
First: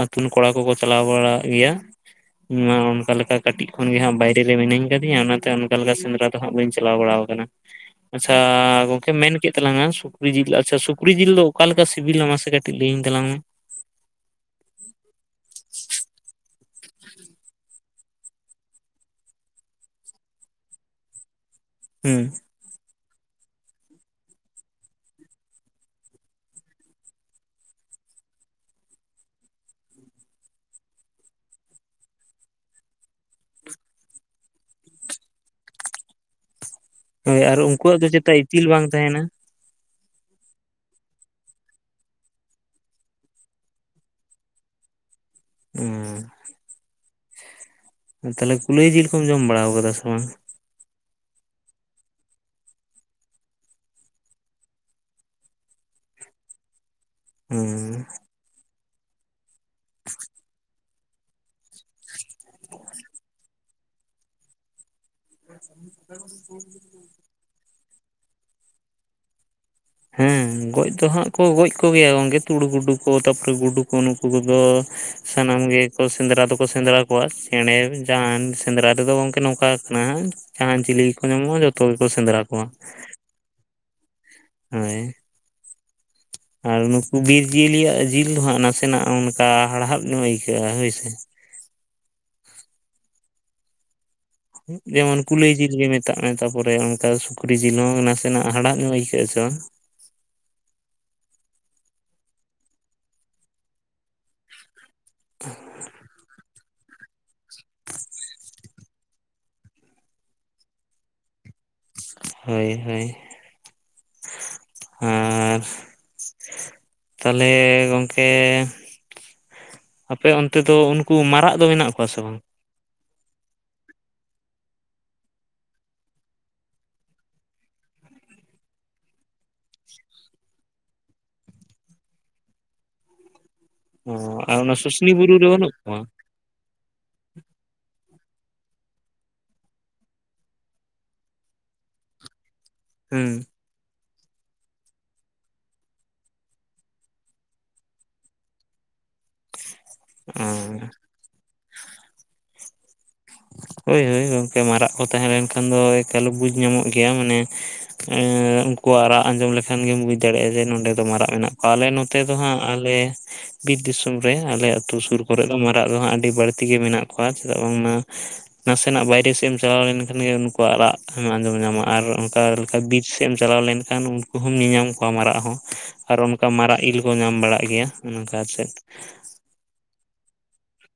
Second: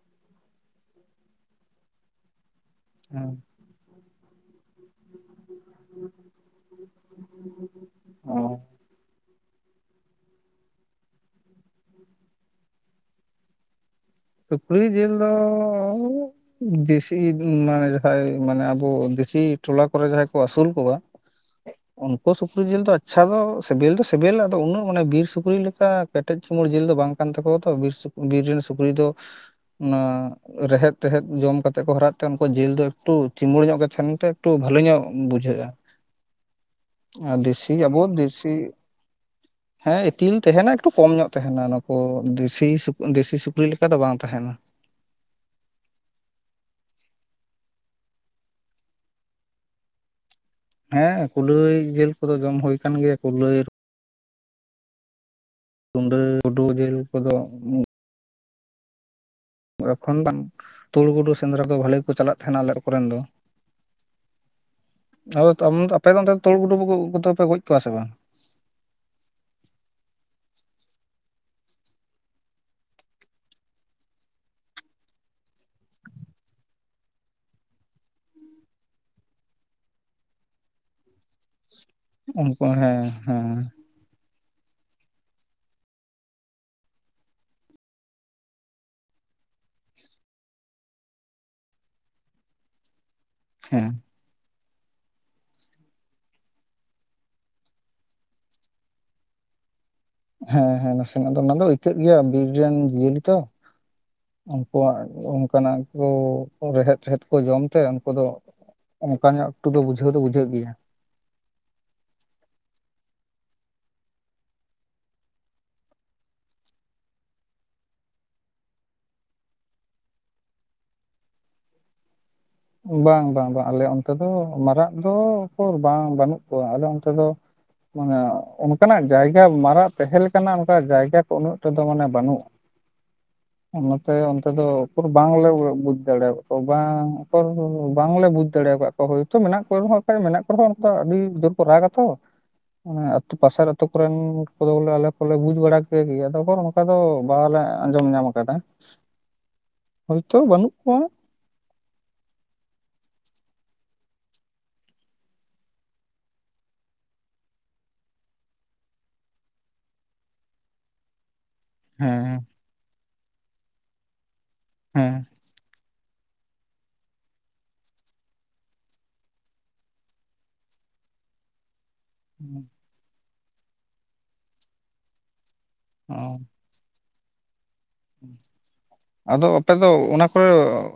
ᱟᱛᱩ ᱨᱮᱱ ᱠᱚᱲᱟ ᱠᱚᱠᱚ ᱪᱟᱞᱟᱣ ᱵᱟᱲᱟᱜ ᱜᱮᱭᱟ ᱤᱧ ᱢᱟ ᱚᱱᱠᱟ ᱞᱮᱠᱟ ᱠᱟᱹᱴᱤᱡ ᱠᱷᱚᱱᱜᱮ ᱦᱟᱸᱜ ᱵᱟᱭ ᱨᱮ ᱢᱤᱱᱟᱹᱧ ᱟᱠᱟᱫᱤᱧᱟ ᱚᱱᱟᱛᱮ ᱚᱱᱠᱟ ᱞᱮᱠᱟ ᱥᱮᱸᱫᱽᱨᱟ ᱫᱚᱦᱟᱜ ᱵᱟᱹᱧ ᱪᱟᱞᱟᱣ ᱵᱟᱲᱟ ᱟᱠᱟᱱᱟ ᱚ ᱟᱪᱪᱷᱟ ᱜᱚᱝᱠᱮ ᱢᱮ ᱠᱮᱫ ᱛᱟᱞᱟᱝ ᱟᱢ ᱥᱩᱠᱨᱤ ᱡᱤᱞ ᱟᱪᱪᱷᱟ, ᱥᱩᱠᱨᱤ ᱡᱤᱞ ᱫᱚ ᱚᱠᱟ ᱞᱮᱠᱟ ᱥᱤᱵᱤᱞᱟ ᱢᱟᱥᱮ ᱠᱟᱹᱴᱤᱡ ᱞᱟᱹᱭᱟᱹᱧ ᱛᱟᱞᱟᱝ ᱢᱮ ᱥᱩᱠᱨᱤ ᱡᱤᱞ ᱫᱚ ᱫᱮᱥᱤ ᱢᱟᱱᱮ ᱡᱟᱦᱟᱸᱭ ᱢᱟᱱᱮ ᱟᱵᱚ ᱫᱮᱥᱤ ᱴᱚᱞᱟ ᱠᱚᱨᱮ ᱡᱟᱦᱟᱸᱭ ᱠᱚ ᱟᱹᱥᱩᱞ ᱠᱚᱣᱟ ᱦᱩᱸ ᱩᱱᱠᱩ ᱥᱩᱠ ᱥᱩᱠᱨᱤ ᱡᱤᱞ ᱫᱚ ᱟᱪᱪᱷᱟ ᱫᱚ ᱥᱮᱵᱤᱞ ᱫᱚ ᱥᱮᱵᱮᱞᱟ ᱟᱫᱚ ᱩᱱᱟᱹᱜ ᱢᱟᱱᱮ ᱵᱤᱨ ᱥᱩᱠᱨᱤ ᱞᱮᱠᱟ ᱠᱮᱴᱮᱡ ᱪᱩᱢᱟᱹᱲ ᱡᱤᱞ ᱫᱚ ᱵᱟᱝ ᱠᱟᱱ ᱛᱟᱠᱚᱣᱟ ᱛᱚ ᱵᱤᱨ ᱥᱩᱠᱨᱤ ᱵᱤᱨ ᱨᱮᱱ ᱥᱩᱠᱨᱤ ᱫᱚ ᱚᱱᱟ ᱨᱮᱦᱮᱫ ᱛᱮᱦᱮᱫ ᱡᱚᱢ ᱠᱟᱛᱮᱫ ᱠᱚ ᱦᱟᱨᱟᱜ ᱛᱮ ᱩᱱᱠᱩ ᱡᱤᱞ ᱫᱚ ᱮᱠᱴᱩ ᱪᱤᱢᱟᱹᱲ ᱧᱚᱜ ᱜᱮ ᱛᱟᱦᱮᱱᱛᱮ ᱮᱠᱴᱩ ᱵᱷᱟᱞᱤ ᱧᱚᱜ ᱵᱩᱡᱷᱟᱹᱜᱼᱟ᱾ ᱟᱨ ᱦᱳᱭ ᱫᱮᱥᱤ ᱩᱱᱠᱩᱣᱟᱜ ᱟᱵᱚ ᱫᱚ ᱪᱮᱛᱟ ᱫᱮᱥᱤ ᱤᱛᱤᱞ ᱵᱟᱝ ᱛᱟᱦᱮᱱᱟ ᱦᱮᱸ ᱤᱛᱤᱞ ᱛᱟᱦᱮᱸᱱᱟ ᱮᱠᱴᱩ ᱠᱚᱢ ᱧᱚᱜ ᱛᱟᱦᱮᱱᱟ ᱱᱩᱠᱩ ᱫᱮᱥᱤ ᱥᱩᱠᱨᱤ ᱞᱮᱠᱟ ᱫᱚ ᱵᱟᱝ ᱛᱟᱦᱮᱱᱟ ᱦᱩᱸ ᱛᱟᱦᱚᱞᱮ ᱠᱩᱞᱟᱹᱭ ᱡᱤᱞ ᱠᱚᱢ ᱡᱚᱢ ᱵᱟᱲᱟᱣ ᱟᱠᱟᱫᱟ ᱥᱮ ᱵᱟᱝ ᱦᱮᱸ ᱠᱩᱞᱟᱹᱭ ᱡᱤᱞ ᱠᱚᱫᱚ ᱡᱚᱢ ᱦᱩᱭ ᱟᱠᱟᱱ ᱜᱮᱭᱟ ᱠᱩᱞᱟᱹᱭ ᱨᱩᱸᱰᱟᱹ, ᱜᱩᱰᱩ ᱡᱤᱞ ᱠᱚᱫᱚ ᱦᱩᱸ ᱮᱠᱷᱚᱱ ᱵᱟᱝ ᱛᱩᱲ, ᱜᱩᱰᱩ ᱥᱮᱸᱫᱽᱨᱟ ᱠᱚ ᱵᱷᱟᱹᱞᱤ ᱠᱚ ᱪᱟᱞᱟᱜ ᱛᱟᱦᱮᱱᱟ ᱟᱞᱮ ᱠᱚᱨᱮᱱ ᱫᱚ ᱟᱫᱚ ᱟᱯᱮ ᱫᱚ ᱚᱱᱛᱮ ᱫᱚ ᱛᱩᱲᱩ ᱜᱩᱴᱩ ᱫᱚᱯᱮ ᱜᱚᱡ ᱠᱚᱣᱟ ᱥᱮ ᱵᱟᱝ ᱦᱮᱸ ᱜᱚᱡ ᱫᱚ ᱦᱟᱸᱜ ᱠᱚ ᱜᱚᱡ ᱠᱚᱜᱮᱭᱟ ᱜᱚᱝᱠᱮ ᱛᱩᱲᱩ ᱜᱩᱰᱩ ᱠᱚ ᱛᱟᱯᱚᱨᱮ ᱜᱩᱰᱩ ᱠᱚ ᱱᱩᱠᱩ ᱩᱱᱠᱩ ᱠᱚᱫᱚ ᱥᱟᱱᱟᱢ ᱜᱮᱠᱚ ᱥᱮᱸᱫᱽᱨᱟ ᱫᱚᱠᱚ ᱥᱮᱸᱫᱽᱨᱟ ᱠᱚᱣᱟ ᱪᱮᱬᱮ, ᱡᱟᱱ ᱥᱮᱸᱫᱽᱨᱟ ᱛᱮᱫᱚ ᱜᱚᱝᱠᱮ ᱱᱚᱝᱠᱟ ᱠᱟᱱᱟ ᱡᱟᱦᱟᱸᱟᱱ ᱪᱤᱞᱤ ᱠᱚᱠᱚ ᱧᱟᱢᱚᱜᱼᱟ ᱡᱚᱛᱚ ᱜᱮᱠᱚ ᱥᱮᱸᱫᱽᱨᱟ ᱩᱱᱠᱩ ᱠᱚᱣᱟ ᱦᱮᱸ ᱦᱮᱸ ᱦᱳᱭ ᱦ ᱟᱨ ᱱᱩᱠᱩ ᱵᱤᱨ ᱡᱤᱭᱟᱹᱤᱭᱟᱜ ᱡᱤᱞ ᱫᱚ ᱦᱟᱸᱜ ᱱᱟᱥᱮᱱᱟᱜ ᱚᱱᱠᱟ ᱦᱟᱲᱦᱟᱜ ᱧᱚᱜ ᱟᱹᱭᱠᱟᱹᱜᱼᱟ ᱦᱳᱭᱥᱮ ᱦᱮᱸ ᱡᱮᱢᱚᱱ ᱠᱩᱞᱟᱹᱭ ᱡᱤᱞ ᱜᱮ ᱢᱮᱛᱟᱜ ᱢᱮ ᱛᱟᱯᱚᱨᱮ ᱚᱱᱠᱟ ᱥᱩᱠᱨᱤ ᱡᱤᱞ ᱦᱚᱸ ᱱᱟᱥᱮᱱᱟᱜ ᱦᱟᱲᱦᱟᱜ ᱧᱚᱜ ᱟᱹᱭᱠᱟᱹᱜ-ᱟ ᱥᱮ ᱦᱮᱸ ᱦᱮᱸ ᱱᱟᱥᱮᱱᱟᱜ ᱫᱚ ᱚᱱᱟ ᱫᱚ ᱟᱹᱭᱠᱟᱹᱜ ᱜᱮᱭᱟ ᱵᱤᱨ ᱨᱮᱱ ᱡᱤᱭᱟᱹᱞᱤ ᱛᱚ ᱩᱱᱠᱩᱣᱟᱜ ᱚᱱᱠᱟᱱᱟᱜ ᱠᱚ ᱨᱮᱦᱮᱫ ᱴᱮᱦᱮᱫ ᱠᱚ ᱡᱚᱢ ᱛᱮ ᱩᱱᱠᱩ ᱫᱚ ᱚᱱᱠᱟ ᱧᱚᱜ ᱮᱠᱴᱩ ᱫᱚ ᱵᱩᱡᱷᱟᱹᱣ ᱫᱚ ᱵᱩᱡᱷᱟᱹᱜ ᱜᱮᱭᱟ ᱦᱳᱭ ᱦᱳᱭ, ᱟᱨ ᱛᱟᱦᱚᱞᱮ ᱜᱚᱝᱠᱮ ᱟᱯᱮ ᱚᱱᱛᱮ ᱫᱚ ᱩᱱᱠᱩ ᱢᱟᱨᱟᱜ ᱫᱚ ᱢᱮᱱᱟᱜ ᱠᱚᱣᱟ ᱥᱮ ᱵᱟᱝ ᱵᱟᱝ ᱵᱟᱝ ᱵᱟᱝ ᱟᱞᱮ ᱚᱱᱛᱮ ᱫᱚ ᱢᱟᱨᱟᱜ ᱫᱚ ᱠᱚ ᱵᱟᱝ ᱵᱟᱹᱱᱩᱜ ᱠᱚᱣᱟ ᱟᱞ ᱚᱱᱛᱮ ᱫᱚ ᱢᱟᱱᱮ ᱚᱱᱠᱟᱱᱟᱜ ᱡᱟᱭᱜᱟ ᱢᱟᱨᱟᱜ ᱛᱟᱦᱮᱸ ᱞᱮᱠᱟᱱᱟᱜ ᱚᱱᱠᱟ ᱡᱟᱭᱜᱟ ᱠᱚ ᱩᱱᱟᱹᱜ ᱴᱟ ᱫᱚ ᱢᱟᱱᱮ ᱵᱟᱹᱱᱩᱜᱼᱟ ᱚᱱᱟᱛᱮ ᱚ ᱚᱱᱛᱮ ᱟᱨ ᱫᱚ ᱚᱱᱟ ᱩᱠᱩᱨ ᱥᱩᱥᱱᱤ ᱵᱩᱨᱩ ᱨᱮ ᱵᱟᱝᱞᱮ ᱵᱟᱹᱱᱩᱜ ᱵᱩᱡᱽ ᱠᱚᱣᱟ ᱫᱟᱲᱮᱣᱟ ᱠᱚ ᱵᱟᱝ (unintelligible) ᱵᱟᱝᱞᱮ ᱵᱩᱡᱽ ᱫᱟᱲᱮ ᱟᱠᱟᱜ ᱠᱚᱣᱟ ᱦᱳᱭᱛᱚ ᱢᱮᱱᱟᱜ ᱠᱚ ᱨᱮᱦᱚᱸ ᱠᱟᱜᱚᱡ ᱢᱮᱱᱟᱜ ᱠᱚ ᱨᱮᱦᱚᱸ ᱱᱩᱠᱩ ᱫᱚ ᱟᱹᱰᱤ ᱡᱳᱨ ᱠᱚ ᱨᱟᱜᱟ ᱛᱚ ᱚᱱᱮ ᱟᱛᱩ ᱦᱮᱸ ᱯᱟᱥᱮᱨ ᱟᱛᱳ ᱠᱚᱨᱮᱱ ᱠᱚᱫᱚ ᱵᱚᱞᱮ ᱟᱞᱮ ᱠᱚᱞᱮ ᱵᱩᱡ ᱵᱟᱲᱟ ᱠᱮ ᱜᱮᱭᱟ ᱟᱫᱚ ᱚᱠᱟᱨᱮ ᱱᱚᱠᱟ ᱫᱚ ᱵᱟᱞᱮ ᱟᱸᱡᱚᱢ ᱧᱟᱢ ᱟᱠᱟᱫᱟ᱾ ᱦᱳᱭᱛᱳ ᱚ ᱵᱟᱹᱱᱩᱜ ᱠᱚᱣᱟ᱾ ᱦᱳᱭ ᱦᱳᱭ ᱜᱚᱝᱠᱮ ᱢᱟᱨᱟᱜ ᱠᱚ ᱛᱟᱦᱮᱸ ᱞᱮᱱᱠᱷᱟᱱ ᱫᱚ ᱮᱠᱟᱞᱮ ᱵᱩᱡᱽ ᱧᱟᱢᱚᱜ ᱜᱮᱭᱟ ᱢᱟᱱᱮ ᱮᱸᱜ ᱩᱱᱠᱩᱣᱟᱜ ᱨᱟᱜ ᱟᱸᱡᱚᱢ ᱞᱮᱠᱷᱟᱱ ᱜᱮᱧ ᱵᱩᱡ ᱫᱟᱲᱮᱜᱼᱟ ᱡᱮ ᱱᱚᱸᱰᱮ ᱫᱚ ᱢᱟᱨᱟᱜ ᱢᱮᱱᱟᱜ ᱟᱞᱮ ᱱᱚᱛᱮ ᱫᱚ ᱦᱮᱸ ᱦᱟᱸᱜ ᱟᱞᱮ ᱵᱤᱨ ᱫᱤᱥᱚᱢ ᱨᱮ ᱟᱞᱮ ᱟᱹᱛᱩ ᱦᱮᱸ ᱥᱩᱨ ᱠᱚᱨᱮ ᱢᱟᱨᱟᱜ ᱫᱚ ᱦᱟᱸᱜ ᱟᱹᱰᱤ ᱵᱟᱲᱛᱤ ᱜᱮ ᱢᱮᱱᱟᱜ ᱠᱚᱣᱟ, ᱪᱮᱫᱟᱜ ᱵᱟᱝᱢᱟ ᱱᱟᱥᱮᱱᱟᱜ ᱵᱟᱭᱨᱮ ᱥᱮᱢ ᱪᱟᱞᱟᱣ ᱞᱮᱱᱠᱷᱟᱱ ᱜᱮ ᱩᱱᱠᱩᱣᱟᱜ ᱨᱟᱜ ᱮᱢ ᱟᱸᱡᱚᱢ ᱧᱟᱢᱟ ᱟᱨ ᱚᱝᱠᱟ ᱞᱮᱠᱟ ᱵᱤᱨ ᱥᱮᱢ ᱪᱟᱞᱟᱣ ᱞᱮᱱᱠᱷᱟᱱ ᱩᱱᱠᱩ ᱦᱚᱸᱢ ᱧᱮᱧᱟᱢ ᱠᱚᱣᱟ ᱢᱟᱨᱟᱜ ᱦᱚᱸ ᱟᱨ ᱚ ᱚᱱᱠᱟ ᱢᱟᱨᱟᱜ ᱤᱞ ᱠᱚ ᱧᱟᱢ ᱵᱟᱲᱟᱜ ᱜᱮᱭᱟ᱾ ᱩᱱ ᱚᱝᱠᱟ ᱥᱮᱫ᱾ ᱟᱫᱚ ᱟᱯᱮ ᱫᱚ ᱚᱱᱟ ᱠᱚ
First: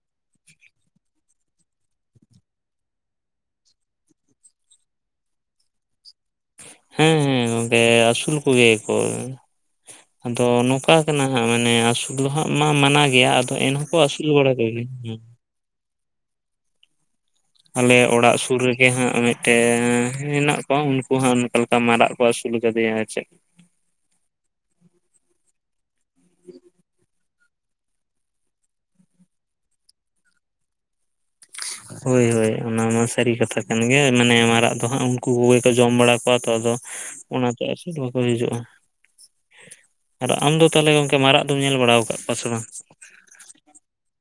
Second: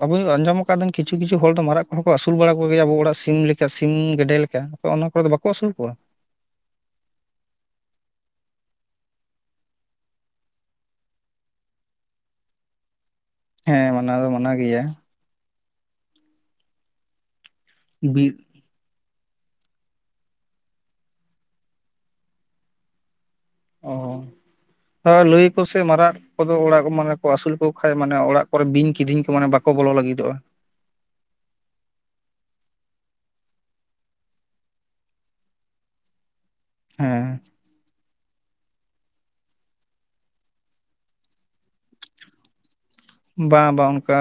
ᱟᱵᱩᱧ ᱟᱸᱡᱚᱢ ᱟᱠᱟᱫᱟᱹᱧ ᱠᱤᱪᱷᱩ ᱠᱤᱪᱷᱩ ᱦᱚᱲ ᱫᱚ ᱢᱟᱨᱟᱜ ᱠᱚᱦᱚᱸ ᱠᱚ ᱟᱹᱥᱩᱞ ᱵᱟᱲᱟ ᱠᱚ ᱜᱮᱭᱟ ᱟᱵᱚ ᱚᱲᱟᱜ ᱥᱤᱢ ᱞᱮ ᱥᱮ ᱥᱤᱢ, ᱜᱮᱰᱮ ᱞᱮᱠᱟ ᱟᱯᱮ ᱚᱱᱟ ᱠᱚᱨᱮ ᱫᱚ ᱵᱟᱠᱚ ᱟᱥᱩᱞ ᱠᱚᱣᱟ? ᱦᱮᱸ ᱦᱮᱸ ᱜᱚᱝᱠᱮ ᱟᱹᱥᱩᱞ ᱠᱚᱜᱮ ᱟᱠᱚ᱾ ᱟᱫᱚ ᱱᱚᱠᱟ ᱠᱟᱱᱟ ᱦᱟᱸᱜ ᱢᱟᱱᱮ ᱟᱥᱩᱞ ᱫᱚ ᱦᱟᱸᱜ ᱢᱟ-ᱢᱟᱱᱟ ᱜᱮᱭᱟ᱾ ᱛᱚ ᱮᱱ ᱦᱮᱸ ᱦᱚᱸᱠᱚ ᱢᱟᱱᱟ ᱟᱹᱥᱩᱞ ᱫᱚ ᱢᱟᱱᱟ ᱵᱟᱲᱟ ᱠᱚᱜᱮ, ᱜᱮᱭᱟ ᱦᱩᱸ᱾ ᱟᱞᱮ ᱵᱤᱨ ᱚᱲᱟᱜ ᱥᱩᱨ ᱨᱮᱜᱮ ᱦᱟᱸᱜ ᱢᱤᱫ ᱴᱮᱻ ᱦᱮᱱᱟᱜ ᱠᱚᱣᱟ ᱩᱱᱠᱩ ᱦᱚᱸ ᱚᱱᱠᱟ ᱞᱮᱠᱟ ᱢᱟᱨᱟᱜ ᱠᱚ ᱟᱹᱥᱩᱞ ᱠᱟᱫᱮᱭᱟ, ᱟᱨ ᱪᱮᱜ ᱚ ᱦᱚ ᱞᱟᱹᱭ ᱟᱠᱚᱥᱮ ᱢᱟᱨᱟᱜ ᱠᱚᱫᱚ ᱚᱲᱟᱜ ᱢᱟᱱᱮ ᱠᱚ ᱟᱹᱥᱩᱞ ᱠᱚ ᱠᱷᱟᱡ ᱢᱟᱱᱮ ᱚᱲᱟᱜ ᱠᱚᱨᱮ ᱵᱤᱧ, ᱠᱤᱫᱤᱧ ᱠᱚ ᱢᱟᱱᱮ ᱵᱟᱠᱚ ᱵᱚᱞᱚ ᱞᱟᱹᱜᱤᱫᱚᱜᱼᱟ᱾ ᱦᱳᱭ ᱦᱳᱭ ᱚᱱᱟ ᱢᱟ ᱥᱟᱹᱨᱤ ᱠᱟᱛᱷᱟ ᱠᱟᱱ ᱜᱮ ᱢᱟᱱᱮ ᱢᱟᱨᱟᱜ ᱫᱚ ᱦᱟᱸᱜ ᱩᱱᱠᱩ ᱠᱚᱜᱮ ᱠᱚ ᱡᱚᱢ ᱵᱟᱲᱟ ᱠᱚᱣᱟ ᱛᱚ ᱟᱫᱚ ᱦᱮᱸ ᱚᱱᱟ ᱛᱮ ᱟᱨ ᱪᱤᱫ ᱵᱟᱠᱚ ᱦᱤᱡᱩᱜᱼᱟ᱾ ᱟᱨ ᱟᱢ ᱫᱚ ᱛᱟᱦᱚᱞᱮ ᱜᱚᱝᱠᱮ ᱢᱟᱨᱟᱜ ᱫᱚᱢ ᱧᱮᱞ ᱵᱟᱲᱟᱣ ᱠᱟᱜ ᱠᱚᱣᱟ ᱥᱮ ᱵᱟᱝ? ᱵᱟ ᱵᱟ ᱚᱱᱠᱟ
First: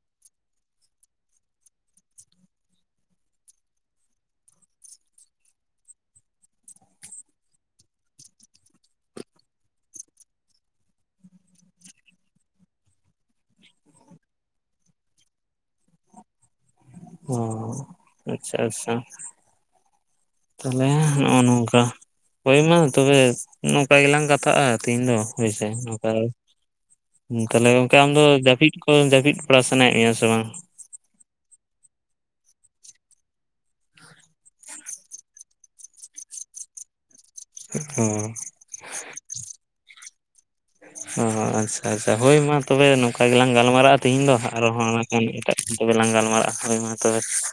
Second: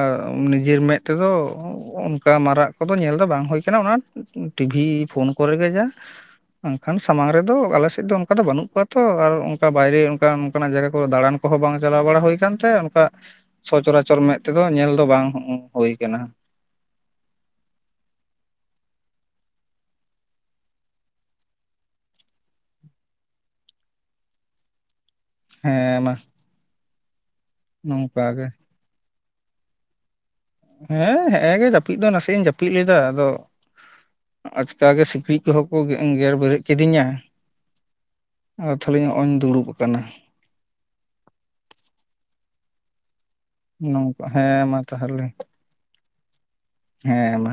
ᱱᱤᱡᱮᱨ ᱢᱮᱫ ᱛᱮᱫᱚ ᱚᱱᱠᱟ ᱢᱟᱨᱟᱜ ᱠᱚᱫᱚ ᱧᱮᱞ ᱫᱚ ᱵᱟᱝ ᱦᱩᱭ ᱠᱟᱱᱟ, ᱚᱱᱟ ᱴᱤᱵᱷᱤ ᱯᱷᱳᱱ ᱠᱚᱨᱮ ᱜᱮ ᱡᱟ᱾ ᱟᱝᱠᱷᱟᱱ ᱥᱟᱢᱟᱝ ᱨᱮᱫᱚ ᱟᱞᱮ ᱥᱮᱡ ᱫᱚ ᱚᱱᱠᱟ ᱫᱚ ᱵᱟᱹᱱᱩᱜ ᱠᱚᱣᱟ ᱛᱚ ᱟᱨ ᱚᱝᱠᱟ ᱵᱟᱭᱨᱮ ᱚᱝᱠᱟᱱ ᱚᱱᱠᱟᱱᱟᱜ ᱡᱟᱭᱜᱟ ᱠᱚᱨᱮ ᱫᱟᱬᱟᱱ ᱠᱚᱦᱚ ᱵᱟᱝ ᱪᱟᱞᱟᱣ ᱵᱟᱲᱟ ᱦᱩᱭ ᱠᱟᱱᱛᱮ ᱚᱱᱠᱟ ᱥᱚᱪᱚᱨᱟᱪᱚᱨ ᱢᱮᱫ ᱛᱮᱫᱚ ᱧᱮᱞ ᱫᱚ ᱵᱟᱝ ᱦᱳᱭ ᱠᱟᱱᱟ᱾ ᱦᱚᱸ, ᱟᱪᱪᱷᱟ ᱟᱹᱥᱥᱷᱟ᱾ ᱛᱟᱦᱚᱞᱮ ᱱᱚᱜᱼᱚ ᱱᱚᱝᱠᱟ᱾ ᱦᱳᱭ ᱢᱟ ᱛᱚᱵᱮ ᱱᱚᱝᱠᱟ ᱜᱮᱞᱟᱝ ᱠᱟᱛᱷᱟᱜᱼᱟ ᱛᱤᱦᱤᱧ ᱫᱚ ᱦᱳᱭᱥᱮ ᱦᱮᱸ ᱱᱚᱝᱠᱟ ᱢᱟ ᱛᱟᱦᱞᱮ ᱜᱚᱝᱠᱮ ᱟᱢ ᱫᱚ ᱱᱚᱝᱠᱟ ᱜᱮ ᱡᱟᱹᱯᱤᱫ ᱠᱚ ᱡᱟᱹᱯᱤᱫ ᱵᱟᱲᱟ ᱥᱟᱱᱟᱭᱮᱜ ᱢᱮᱭᱟ ᱥᱮ ᱵᱟᱝ? ᱦᱮᱸ ᱦᱮᱸᱜᱼᱮ ᱜᱮ ᱡᱟᱹᱯᱤᱫ ᱫᱚ ᱱᱟᱥᱮᱭᱟ ᱤᱧ ᱡᱟᱹᱯᱤᱫ ᱞᱮᱫᱟ, ᱟᱫᱚ ᱟᱪᱠᱟ ᱜᱮ ᱥᱤᱠᱲᱤᱡ ᱠᱚᱦᱚᱸ ᱠᱚ ᱜᱮ-ᱮᱸ-ᱜᱮᱨ ᱵᱮᱨᱮᱫ ᱠᱤᱫᱤᱧᱟ᱾ ᱦᱚᱸ᱾ ᱟᱨ ᱛᱷᱟᱞᱮᱧ ᱦᱚᱜᱼᱚᱧ ᱫᱩᱲᱩᱵ ᱠᱟᱱᱟ᱾ ᱦᱚᱸ ᱦᱚᱸ ᱟᱪᱪᱷᱟ ᱟᱪᱪᱷᱟ ᱦᱳᱭ ᱢᱟ ᱛᱚᱵᱮ ᱱᱚᱠ ᱠᱟ ᱜᱮᱞᱟᱝ ᱜᱟᱞᱢᱟᱨᱟᱜᱼᱟ ᱱᱚᱝᱠᱟ ᱛᱤᱦᱤᱧ ᱫᱚ ᱦᱮᱸ ᱢᱟ ᱟᱨᱦᱚᱸ ᱱᱟᱜ ᱛᱟᱦᱚᱞᱮ ᱠᱷᱟᱱ ᱮᱴᱟᱜ (unintelligible) ᱞᱟᱝ ᱜᱟᱞᱢᱟᱨᱟᱜᱼᱟ ᱦᱳᱭ ᱢᱟ ᱛᱚᱵᱮ᱾ ᱦᱮᱸ ᱢᱟ